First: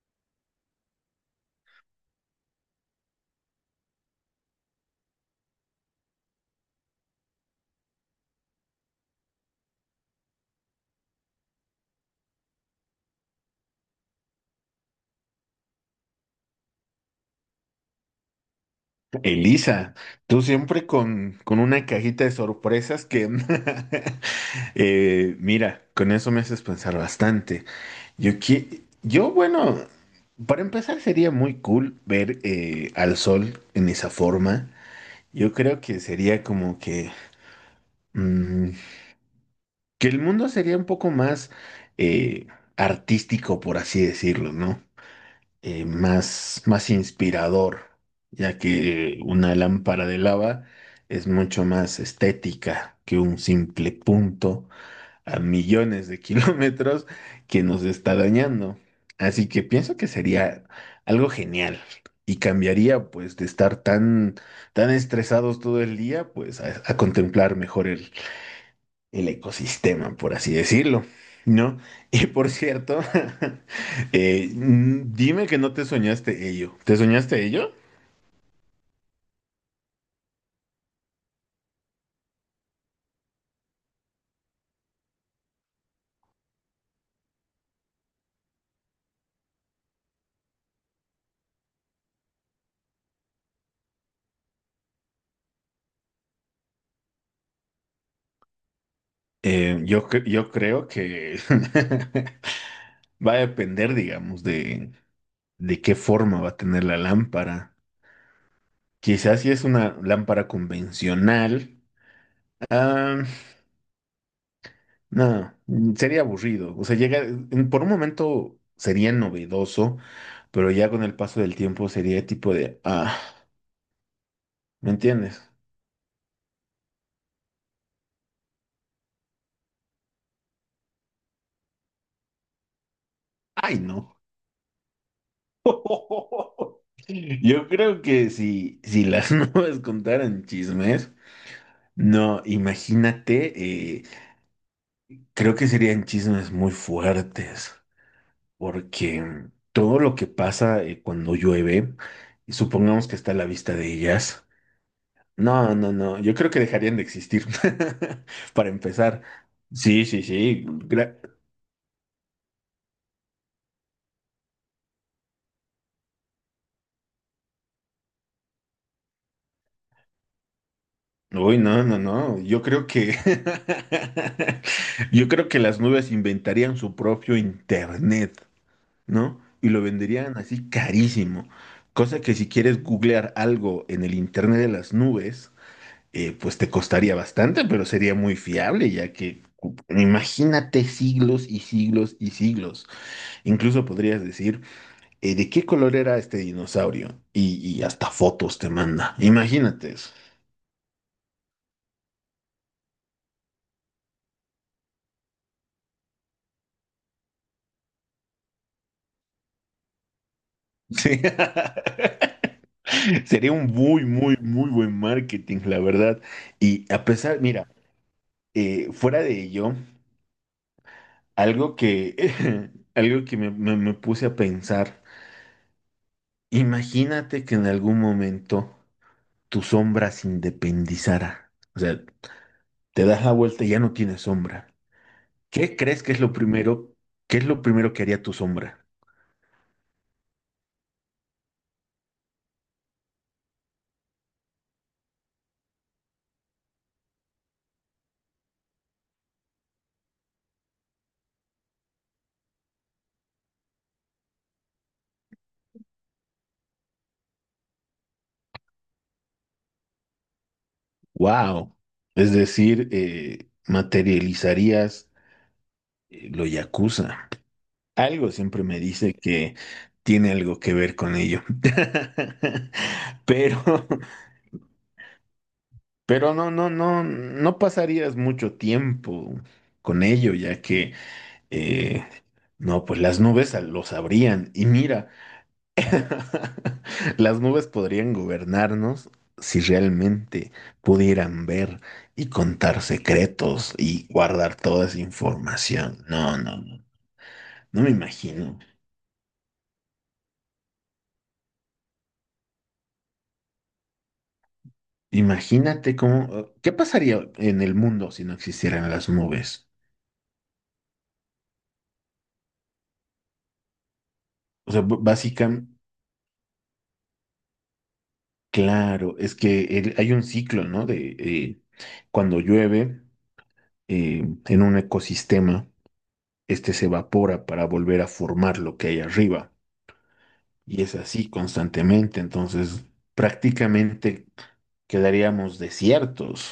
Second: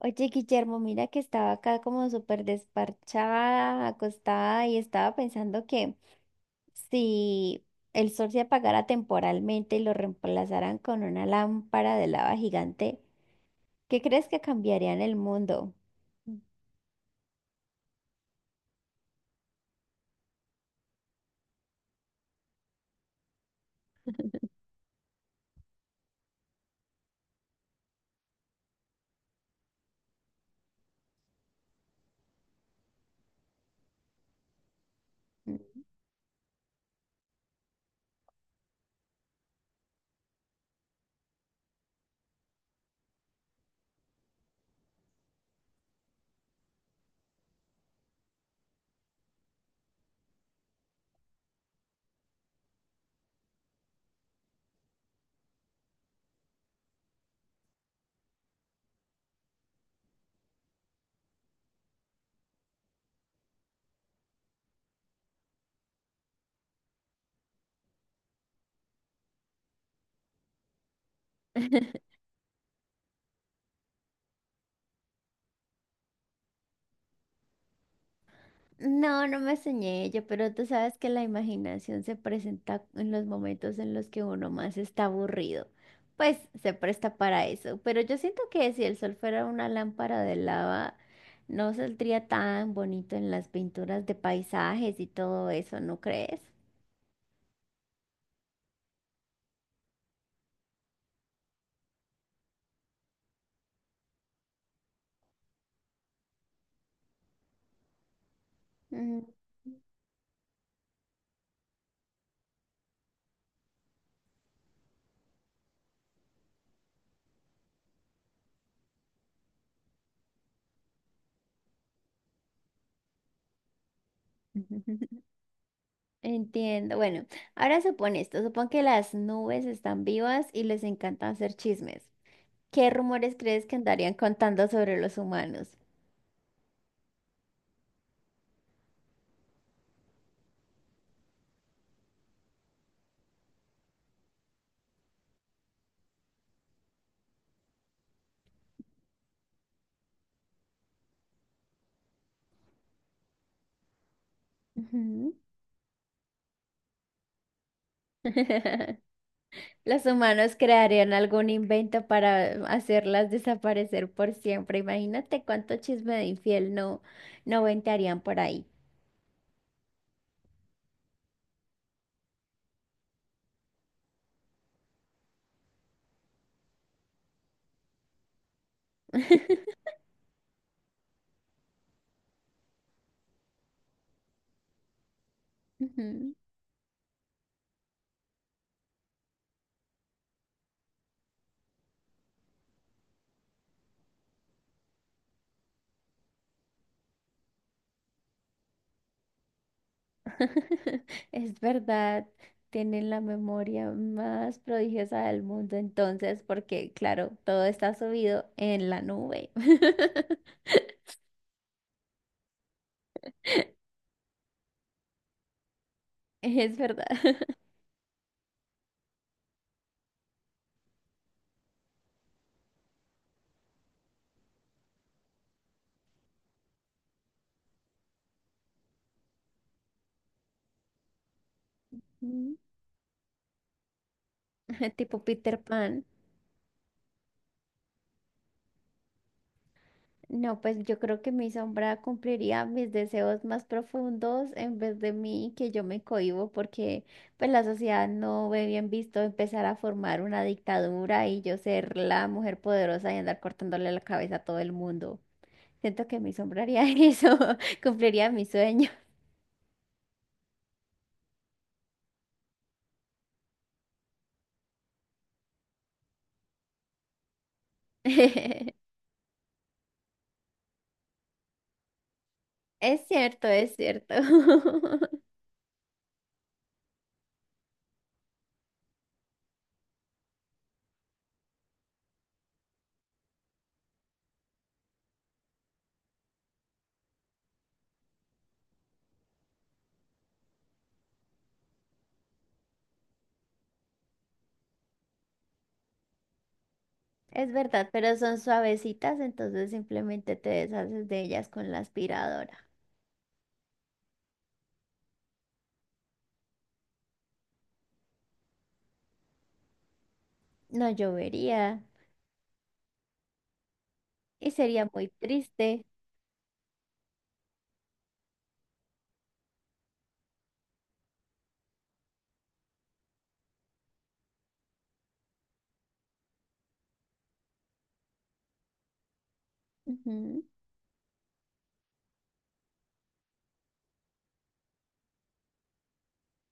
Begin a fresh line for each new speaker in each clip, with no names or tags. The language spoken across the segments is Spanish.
Oye, Guillermo, mira que estaba acá como súper desparchada, acostada y estaba pensando que si el sol se apagara temporalmente y lo reemplazaran con una lámpara de lava gigante, ¿qué crees que cambiaría en el mundo?
Elisa, tú siempre con una cajita de sorpresas que… mira, con eso me haces pensar bastante. Yo, bueno, para empezar sería muy cool ver al sol en esa forma. Yo creo que sería como que… mm, que el mundo sería un poco más eh, artístico, por así decirlo, ¿no? Más inspirador, ya que una lámpara de lava es mucho más estética que un simple punto a millones de kilómetros que nos está dañando. Así que pienso que sería algo genial y cambiaría pues de estar tan estresados todo el día pues a contemplar mejor el ecosistema, por así decirlo, ¿no? Y por cierto, dime que no te soñaste ello. ¿Te soñaste ello?
No, no me soñé ello, pero tú sabes que la imaginación se presenta en los momentos en los que uno más está aburrido. Pues se presta para eso. Pero yo siento que si el sol fuera una lámpara de lava, no saldría tan bonito en las pinturas de paisajes y todo eso, ¿no crees?
Yo creo que va a depender, digamos, de qué forma va a tener la lámpara.
Mm.
Quizás si es una lámpara convencional, ah, no, sería aburrido. O sea, por un momento sería novedoso, pero ya con el paso del tiempo sería tipo de, ah, ¿me entiendes?
Entiendo. Bueno, ahora supone esto, supón que las nubes están vivas y les encanta hacer chismes. ¿Qué rumores crees que
Ay,
andarían
no.
contando sobre los humanos?
Yo creo que si las nubes contaran chismes, no, imagínate, creo que serían chismes muy fuertes, porque todo lo que pasa cuando llueve, y supongamos que está a la vista de ellas,
Ujú.
no, no, no, yo creo que dejarían de existir, para empezar.
Los
Sí, sí,
humanos
sí,
crearían
gra-
algún invento para hacerlas desaparecer por siempre. Imagínate cuánto chisme de infiel no, no ventarían por ahí.
Uy, no, no, no. Yo creo que yo creo que las nubes inventarían su propio internet, ¿no? Y lo venderían así carísimo. Cosa que si quieres googlear algo en el internet de las nubes,
Ujú.
pues te costaría bastante, pero sería muy fiable, ya que cu- imagínate siglos y siglos y siglos. Incluso podrías decir, ¿de qué color era este dinosaurio? Y hasta fotos te manda. Imagínate eso.
Es verdad, tienen la memoria más prodigiosa del mundo entonces, porque claro, todo está subido en la nube.
Sí. Sería un muy, muy, muy buen marketing, la verdad.
Es
Y
verdad.
a pesar, mira, fuera de ello, algo que, algo que me puse a pensar, imagínate que en algún momento tu sombra se independizara. O sea,
Mm.
te das la vuelta y ya no tienes sombra.
Tipo Peter
¿Qué
Pan.
crees que es lo primero? ¿Qué es lo primero que haría tu sombra?
No, pues yo creo que mi sombra cumpliría mis deseos más profundos en vez de mí, que yo me cohíbo, porque pues la sociedad no ve bien visto empezar a formar una dictadura y yo ser la mujer poderosa y andar cortándole la cabeza a todo el mundo. Siento que mi sombra haría eso, cumpliría mi sueño.
¡Wow! Es decir, materializarías lo yakuza. Algo siempre me dice que tiene algo que ver con ello.
Es cierto,
Pero,
es cierto.
pero no, no, no, no pasarías mucho tiempo con ello, ya que eh, no, pues las nubes a- lo sabrían. Y mira, las nubes podrían gobernarnos si realmente pudieran ver y contar secretos y guardar toda esa información. No, no, no.
Es
No
verdad,
me
pero son
imagino.
suavecitas, entonces simplemente te deshaces de ellas con la aspiradora.
Imagínate cómo, ¿qué pasaría en el mundo si no existieran las nubes?
No llovería. Y
O sea,
sería
b-
muy
básicamente,
triste.
claro, es que el- hay un ciclo, ¿no? De cuando llueve en un ecosistema, este se evapora para volver a formar lo que hay arriba.
Ujú.
Y es así constantemente. Entonces, prácticamente quedaríamos desiertos.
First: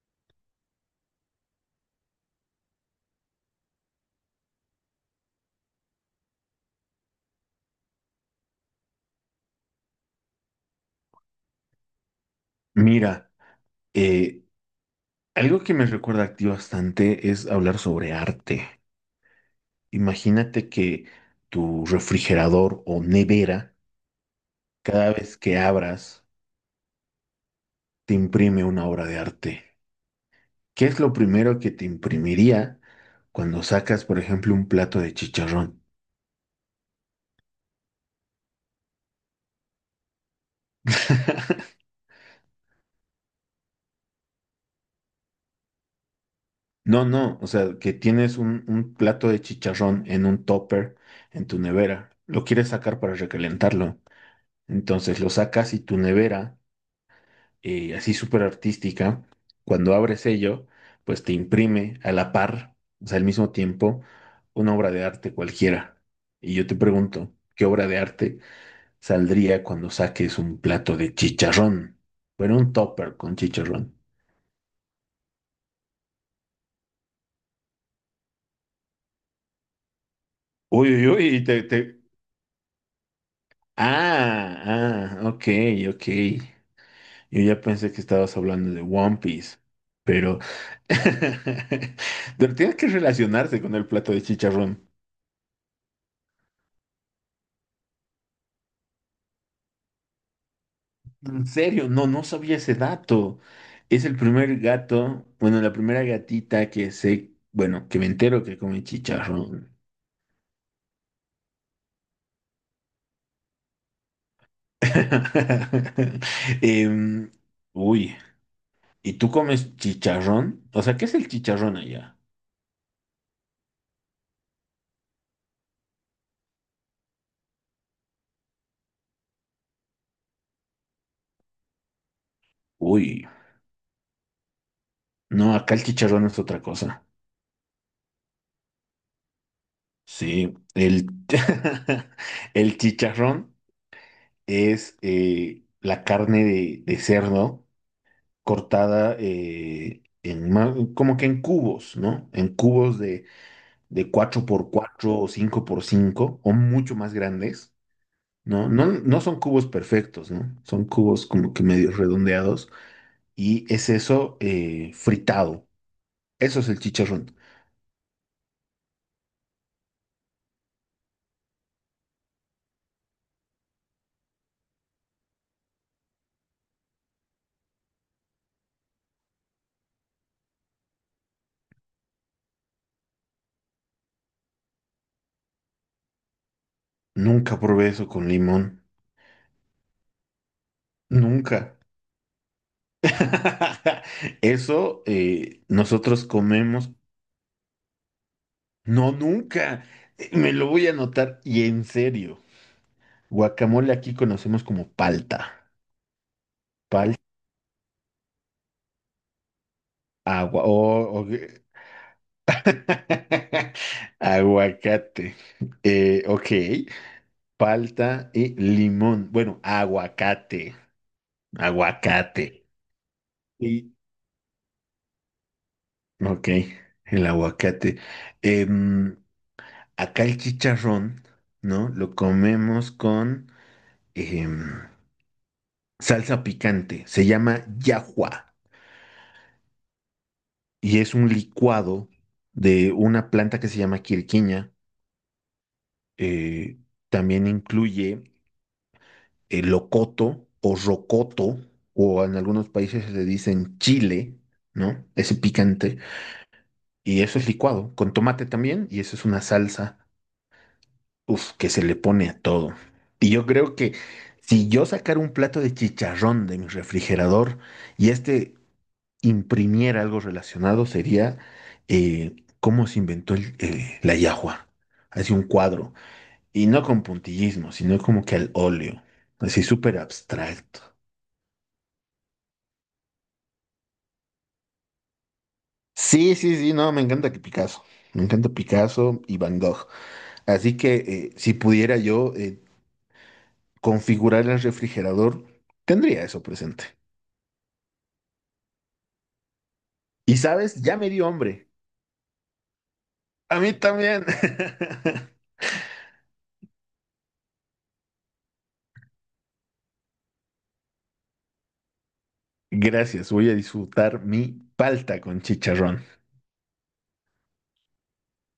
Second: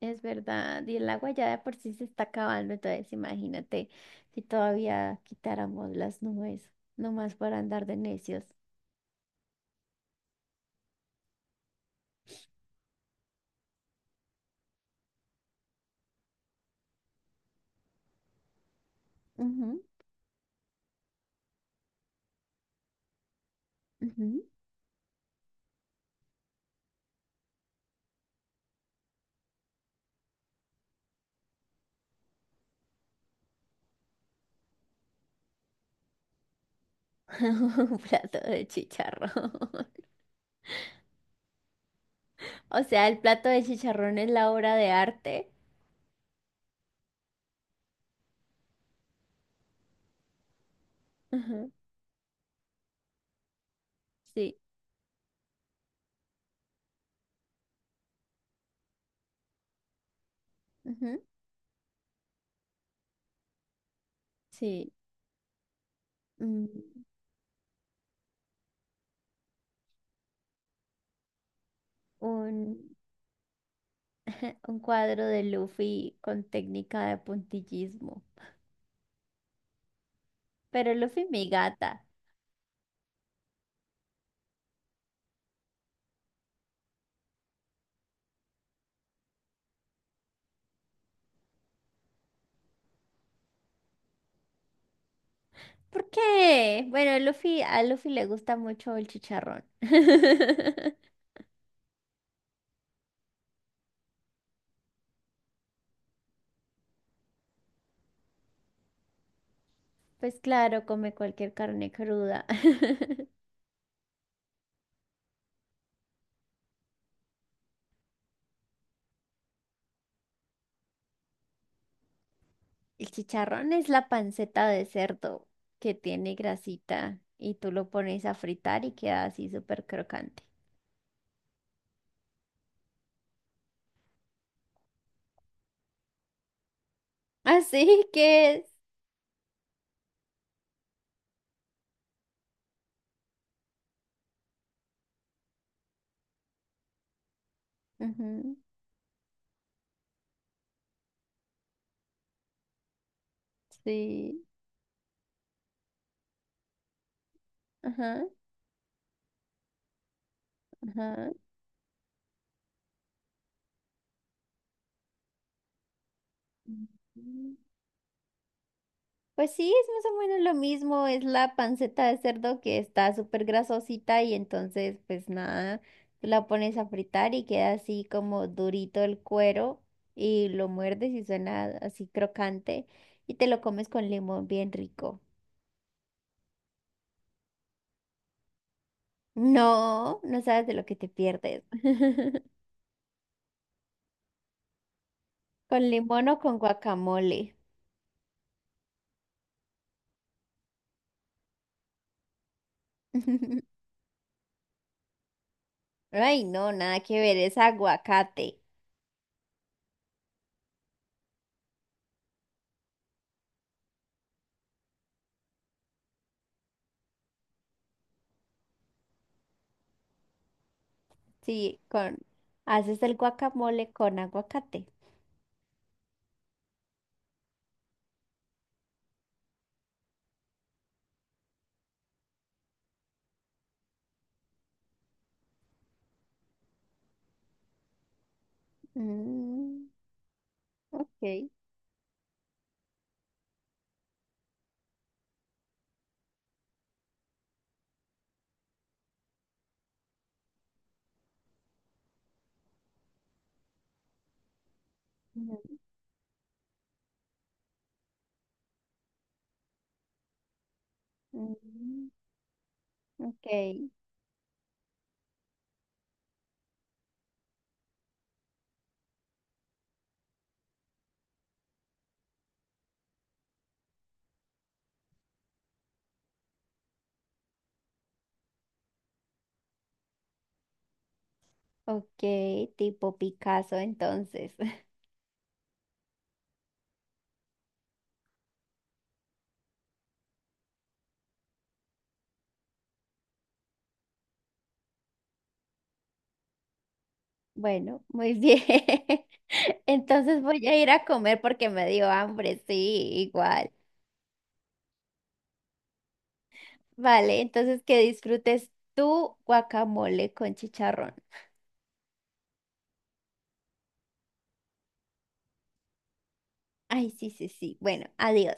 Es verdad. Y el agua ya de por sí se está acabando. Entonces, imagínate si todavía quitáramos las nubes, nomás para andar de necios.
Mira, eh, algo que me recuerda a ti bastante es hablar sobre arte.
Ujú,
Imagínate que tu refrigerador o nevera,
ujú.
cada vez que abras, te imprime una obra de arte. ¿Qué es lo primero que te imprimiría cuando sacas, por ejemplo, un plato de chicharrón?
Un plato de chicharrón. O sea, el plato de chicharrón es la obra de arte.
No, no, o sea, que tienes un plato de chicharrón en un topper en tu
Ujú.
nevera. Lo quieres sacar para recalentarlo.
Sí.
Entonces lo sacas y tu nevera así súper artística, cuando abres ello,
Ujú.
pues te imprime a la par, o sea, al mismo tiempo, una obra
Sí.
de arte cualquiera. Y yo
Mm.
te pregunto, ¿qué obra de arte saldría cuando saques un plato de chicharrón? Bueno, un
Un,
topper con chicharrón.
un cuadro de Luffy con técnica de puntillismo. Pero
Uy, uy,
Luffy,
uy,
mi gata.
Ok, ok. Yo ya pensé que estabas hablando de One Piece, pero… pero tienes que relacionarse con el plato de chicharrón.
¿Por qué? Bueno, Luffy, a Luffy le gusta mucho el chicharrón.
En serio, no, no sabía ese dato. Es el primer gato, bueno, la primera gatita que sé, bueno, que me entero que come chicharrón.
Pues claro, come cualquier carne cruda.
Em, uy, ¿y tú comes chicharrón? O sea, ¿qué es el chicharrón allá?
El chicharrón es la panceta de cerdo que tiene grasita y tú lo pones a fritar y queda así súper crocante.
Uy, no, acá el chicharrón es otra cosa.
Así que es.
Sí, el, el chicharrón es la carne de cerdo
Ujú.
cortada como que en cubos, ¿no? En cubos de cuatro
Sí.
por cuatro o cinco por cinco o mucho más grandes,
Ajá,
¿no? No, no son cubos perfectos, ¿no? Son cubos
ajá.
como que medio redondeados y es eso fritado. Eso es el chicharrón.
Pues sí, es más o menos lo mismo, es la panceta de cerdo que está súper grasosita y entonces pues nada, tú la pones a fritar y queda así como durito el cuero y lo muerdes y suena así crocante y te lo comes con limón bien rico.
Nunca probé eso con limón.
No, no sabes de lo que te pierdes.
Nunca. Eso
Con limón
nosotros
o con
comemos.
guacamole.
No, nunca. Me lo voy a anotar y en serio. Guacamole aquí conocemos como palta.
Ay, no, nada que
Palta,
ver, es aguacate.
agua, o, o- aguacate. Ok, palta y limón. Bueno, aguacate,
Sí, con...
aguacate.
Haces el guacamole
Y,
con aguacate.
ok, el aguacate. Em, acá el chicharrón, ¿no? Lo comemos con em, salsa picante. Se llama yahua
Mm.
y es un
Ok.
licuado de una planta que se llama quirquiña eh, también incluye el locoto o rocoto, o en algunos países se le dicen chile, ¿no? Ese
Mm,
picante. Y eso es licuado, con tomate también, y eso es una salsa, uf, que se le
mm.
pone a todo. Y
Ok,
yo creo que si yo sacara un plato de chicharrón de mi refrigerador y este imprimiera algo relacionado, sería eh, cómo se inventó la yahua. Así un cuadro. Y no con puntillismo, sino como que al óleo, así súper abstracto.
ok, tipo Picasso entonces.
Sí, sí, sí, no, me encanta que Picasso, me encanta Picasso y Van Gogh. Así que si pudiera yo configurar el refrigerador, tendría eso presente.
Bueno, muy bien.
Y
Entonces voy a
sabes,
ir
ya
a
me dio
comer porque
hambre.
me dio hambre, sí,
A
igual.
mí también.
Vale, entonces que disfrutes tu guacamole con chicharrón.
Gracias, voy a disfrutar mi palta con chicharrón.
Ay, sí, sí, sí. Bueno, adiós.